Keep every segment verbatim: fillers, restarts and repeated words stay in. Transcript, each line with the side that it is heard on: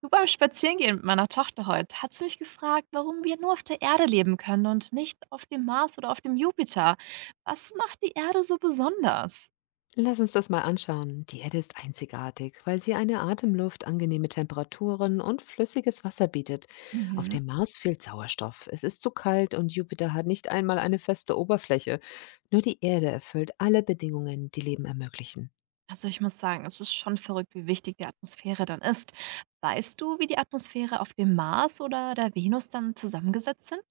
right: Du, beim Spazierengehen mit meiner Tochter heute, hat sie mich gefragt, warum wir nur auf der Erde leben können und nicht auf dem Mars oder auf dem Jupiter. Was macht die Erde so besonders?
left: Lass uns das mal anschauen. Die Erde ist einzigartig, weil sie eine Atemluft, angenehme Temperaturen und flüssiges Wasser bietet. Auf
right: Mhm.
left: dem Mars fehlt Sauerstoff, es ist zu kalt und Jupiter hat nicht einmal eine feste Oberfläche. Nur die Erde erfüllt alle Bedingungen, die Leben ermöglichen.
right: Also ich muss sagen, es ist schon verrückt, wie wichtig die Atmosphäre dann ist. Weißt du, wie die Atmosphäre auf dem Mars oder der Venus dann zusammengesetzt sind?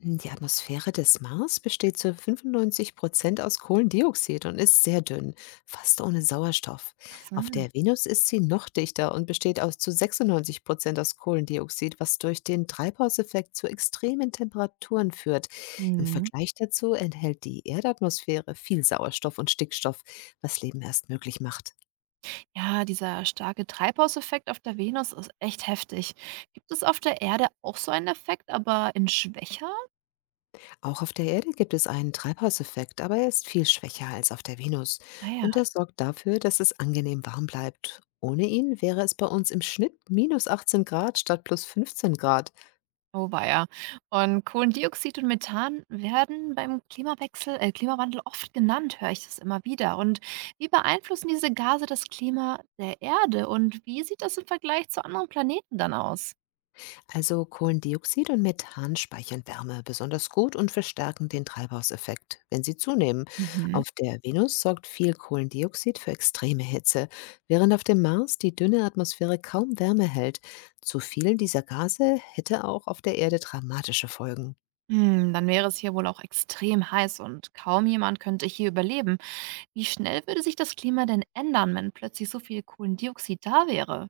left: Hm, Die Atmosphäre des Mars besteht zu fünfundneunzig Prozent aus Kohlendioxid und ist sehr dünn, fast ohne Sauerstoff.
right: Ach so.
left: Auf der Venus ist sie noch dichter und besteht aus zu sechsundneunzig Prozent aus Kohlendioxid, was durch den Treibhauseffekt zu extremen Temperaturen führt. Im
right: Mhm.
left: Vergleich dazu enthält die Erdatmosphäre viel Sauerstoff und Stickstoff, was Leben erst möglich macht.
right: Ja, dieser starke Treibhauseffekt auf der Venus ist echt heftig. Gibt es auf der Erde auch so einen Effekt, aber in schwächer?
left: Auch auf der Erde gibt es einen Treibhauseffekt, aber er ist viel schwächer als auf der Venus.
right: Naja.
left: Und das sorgt dafür, dass es angenehm warm bleibt. Ohne ihn wäre es bei uns im Schnitt minus achtzehn Grad statt plus fünfzehn Grad.
right: Oh weia. Und Kohlendioxid und Methan werden beim Klimawechsel, äh, Klimawandel oft genannt, höre ich das immer wieder. Und wie beeinflussen diese Gase das Klima der Erde? Und wie sieht das im Vergleich zu anderen Planeten dann aus?
left: Also Kohlendioxid und Methan speichern Wärme besonders gut und verstärken den Treibhauseffekt, wenn sie zunehmen.
right: Mhm.
left: Auf der Venus sorgt viel Kohlendioxid für extreme Hitze, während auf dem Mars die dünne Atmosphäre kaum Wärme hält. Zu viel dieser Gase hätte auch auf der Erde dramatische Folgen.
right: Hm, dann wäre es hier wohl auch extrem heiß und kaum jemand könnte hier überleben. Wie schnell würde sich das Klima denn ändern, wenn plötzlich so viel Kohlendioxid da wäre?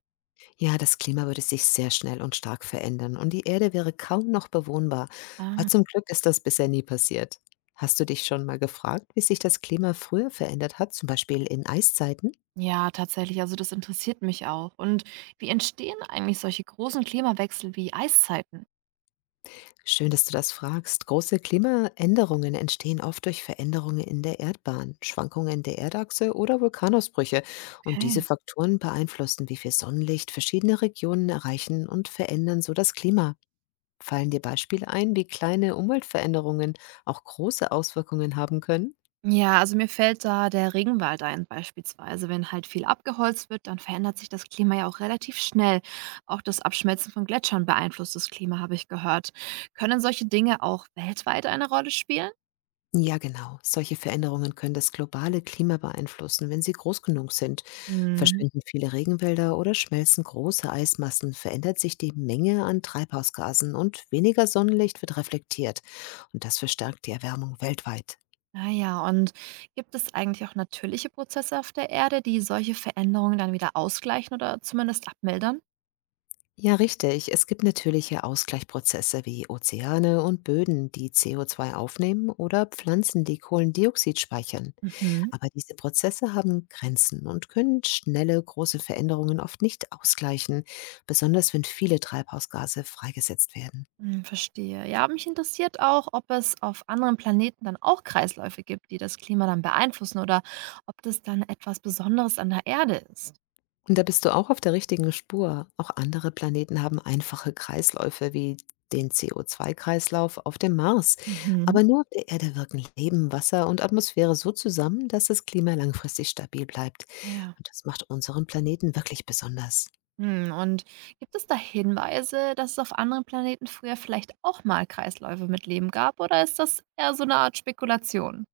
left: Ja, das Klima würde sich sehr schnell und stark verändern und die Erde wäre kaum noch bewohnbar. Aber
right: Ah.
left: zum Glück ist das bisher nie passiert. Hast du dich schon mal gefragt, wie sich das Klima früher verändert hat, zum Beispiel in Eiszeiten?
right: Ja, tatsächlich. Also das interessiert mich auch. Und wie entstehen eigentlich solche großen Klimawechsel wie Eiszeiten?
left: Schön, dass du das fragst. Große Klimaänderungen entstehen oft durch Veränderungen in der Erdbahn, Schwankungen der Erdachse oder Vulkanausbrüche. Und diese
right: Okay.
left: Faktoren beeinflussen, wie viel Sonnenlicht verschiedene Regionen erreichen und verändern so das Klima. Fallen dir Beispiele ein, wie kleine Umweltveränderungen auch große Auswirkungen haben können?
right: Ja, also mir fällt da der Regenwald ein, beispielsweise. Wenn halt viel abgeholzt wird, dann verändert sich das Klima ja auch relativ schnell. Auch das Abschmelzen von Gletschern beeinflusst das Klima, habe ich gehört. Können solche Dinge auch weltweit eine Rolle spielen?
left: Ja, genau. Solche Veränderungen können das globale Klima beeinflussen, wenn sie groß genug sind.
right: Mhm.
left: Verschwinden viele Regenwälder oder schmelzen große Eismassen, verändert sich die Menge an Treibhausgasen und weniger Sonnenlicht wird reflektiert. Und das verstärkt die Erwärmung weltweit.
right: Naja, und gibt es eigentlich auch natürliche Prozesse auf der Erde, die solche Veränderungen dann wieder ausgleichen oder zumindest abmildern?
left: Ja, richtig. Es gibt natürliche Ausgleichprozesse wie Ozeane und Böden, die C O zwei aufnehmen oder Pflanzen, die Kohlendioxid speichern.
right: Mhm.
left: Aber diese Prozesse haben Grenzen und können schnelle, große Veränderungen oft nicht ausgleichen, besonders wenn viele Treibhausgase freigesetzt werden.
right: Hm, verstehe. Ja, mich interessiert auch, ob es auf anderen Planeten dann auch Kreisläufe gibt, die das Klima dann beeinflussen oder ob das dann etwas Besonderes an der Erde ist.
left: Und da bist du auch auf der richtigen Spur. Auch andere Planeten haben einfache Kreisläufe wie den C O zwei-Kreislauf auf dem Mars.
right: Mhm.
left: Aber nur auf der Erde wirken Leben, Wasser und Atmosphäre so zusammen, dass das Klima langfristig stabil bleibt.
right: Ja.
left: Und das macht unseren Planeten wirklich besonders.
right: Hm, und gibt es da Hinweise, dass es auf anderen Planeten früher vielleicht auch mal Kreisläufe mit Leben gab, oder ist das eher so eine Art Spekulation?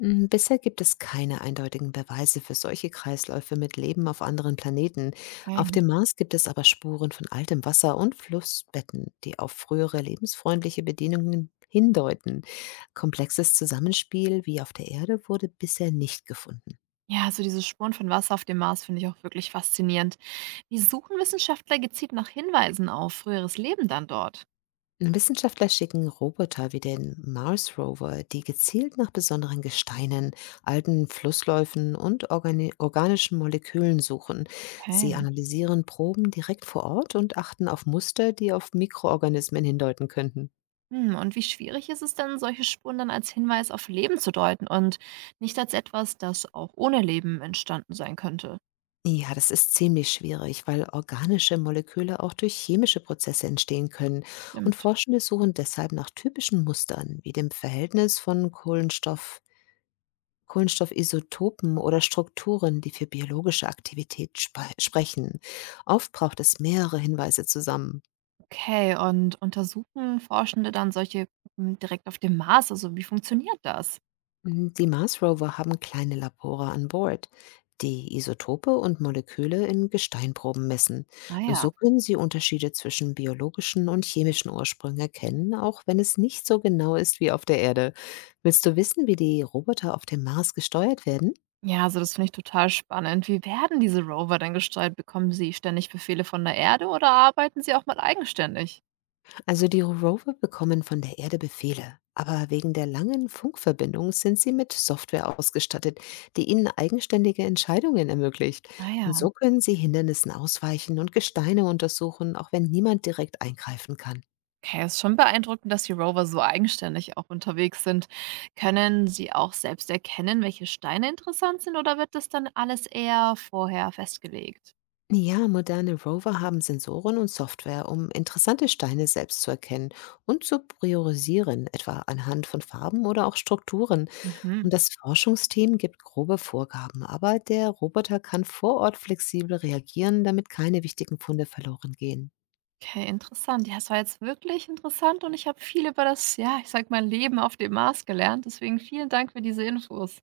left: Mm, Bisher gibt es keine eindeutigen Beweise für solche Kreisläufe mit Leben auf anderen Planeten. Auf
right: Okay.
left: dem Mars gibt es aber Spuren von altem Wasser und Flussbetten, die auf frühere lebensfreundliche Bedingungen hindeuten. Komplexes Zusammenspiel wie auf der Erde wurde bisher nicht gefunden.
right: Ja, also diese Spuren von Wasser auf dem Mars finde ich auch wirklich faszinierend. Wie suchen Wissenschaftler gezielt nach Hinweisen auf früheres Leben dann dort?
left: Wissenschaftler schicken Roboter wie den Mars Rover, die gezielt nach besonderen Gesteinen, alten Flussläufen und organi organischen Molekülen suchen. Sie analysieren Proben direkt vor Ort und achten auf Muster, die auf Mikroorganismen hindeuten könnten.
right: Hm, und wie schwierig ist es denn, solche Spuren dann als Hinweis auf Leben zu deuten und nicht als etwas, das auch ohne Leben entstanden sein könnte?
left: Ja, das ist ziemlich schwierig, weil organische Moleküle auch durch chemische Prozesse entstehen können. Und
right: Stimmt.
left: Forschende suchen deshalb nach typischen Mustern, wie dem Verhältnis von Kohlenstoff Kohlenstoffisotopen oder Strukturen, die für biologische Aktivität spe sprechen. Oft braucht es mehrere Hinweise zusammen.
right: Okay, und untersuchen Forschende dann solche Gruppen direkt auf dem Mars? Also wie funktioniert das?
left: Mm, Die Mars-Rover haben kleine Labore an Bord, die Isotope und Moleküle in Gesteinproben messen.
right: Naja.
left: So können sie Unterschiede zwischen biologischen und chemischen Ursprüngen erkennen, auch wenn es nicht so genau ist wie auf der Erde. Willst du wissen, wie die Roboter auf dem Mars gesteuert werden?
right: Ja, Ja, also das finde ich total spannend. Wie werden diese Rover denn gesteuert? Bekommen sie ständig Befehle von der Erde oder arbeiten sie auch mal eigenständig?
left: Also die Rover bekommen von der Erde Befehle, aber wegen der langen Funkverbindung sind sie mit Software ausgestattet, die ihnen eigenständige Entscheidungen ermöglicht. Und
right: Naja.
left: so können sie Hindernissen ausweichen und Gesteine untersuchen, auch wenn niemand direkt eingreifen kann.
right: Okay, es ist schon beeindruckend, dass die Rover so eigenständig auch unterwegs sind. Können sie auch selbst erkennen, welche Steine interessant sind, oder wird das dann alles eher vorher festgelegt?
left: Ja, moderne Rover haben Sensoren und Software, um interessante Steine selbst zu erkennen und zu priorisieren, etwa anhand von Farben oder auch Strukturen.
right: Mhm.
left: Und das Forschungsteam gibt grobe Vorgaben, aber der Roboter kann vor Ort flexibel reagieren, damit keine wichtigen Funde verloren gehen.
right: Okay, interessant. Ja, es war jetzt wirklich interessant und ich habe viel über das, ja, ich sag mal, Leben auf dem Mars gelernt. Deswegen vielen Dank für diese Infos.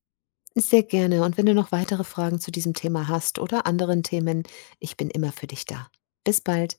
left: Sehr gerne. Und wenn du noch weitere Fragen zu diesem Thema hast oder anderen Themen, ich bin immer für dich da. Bis bald.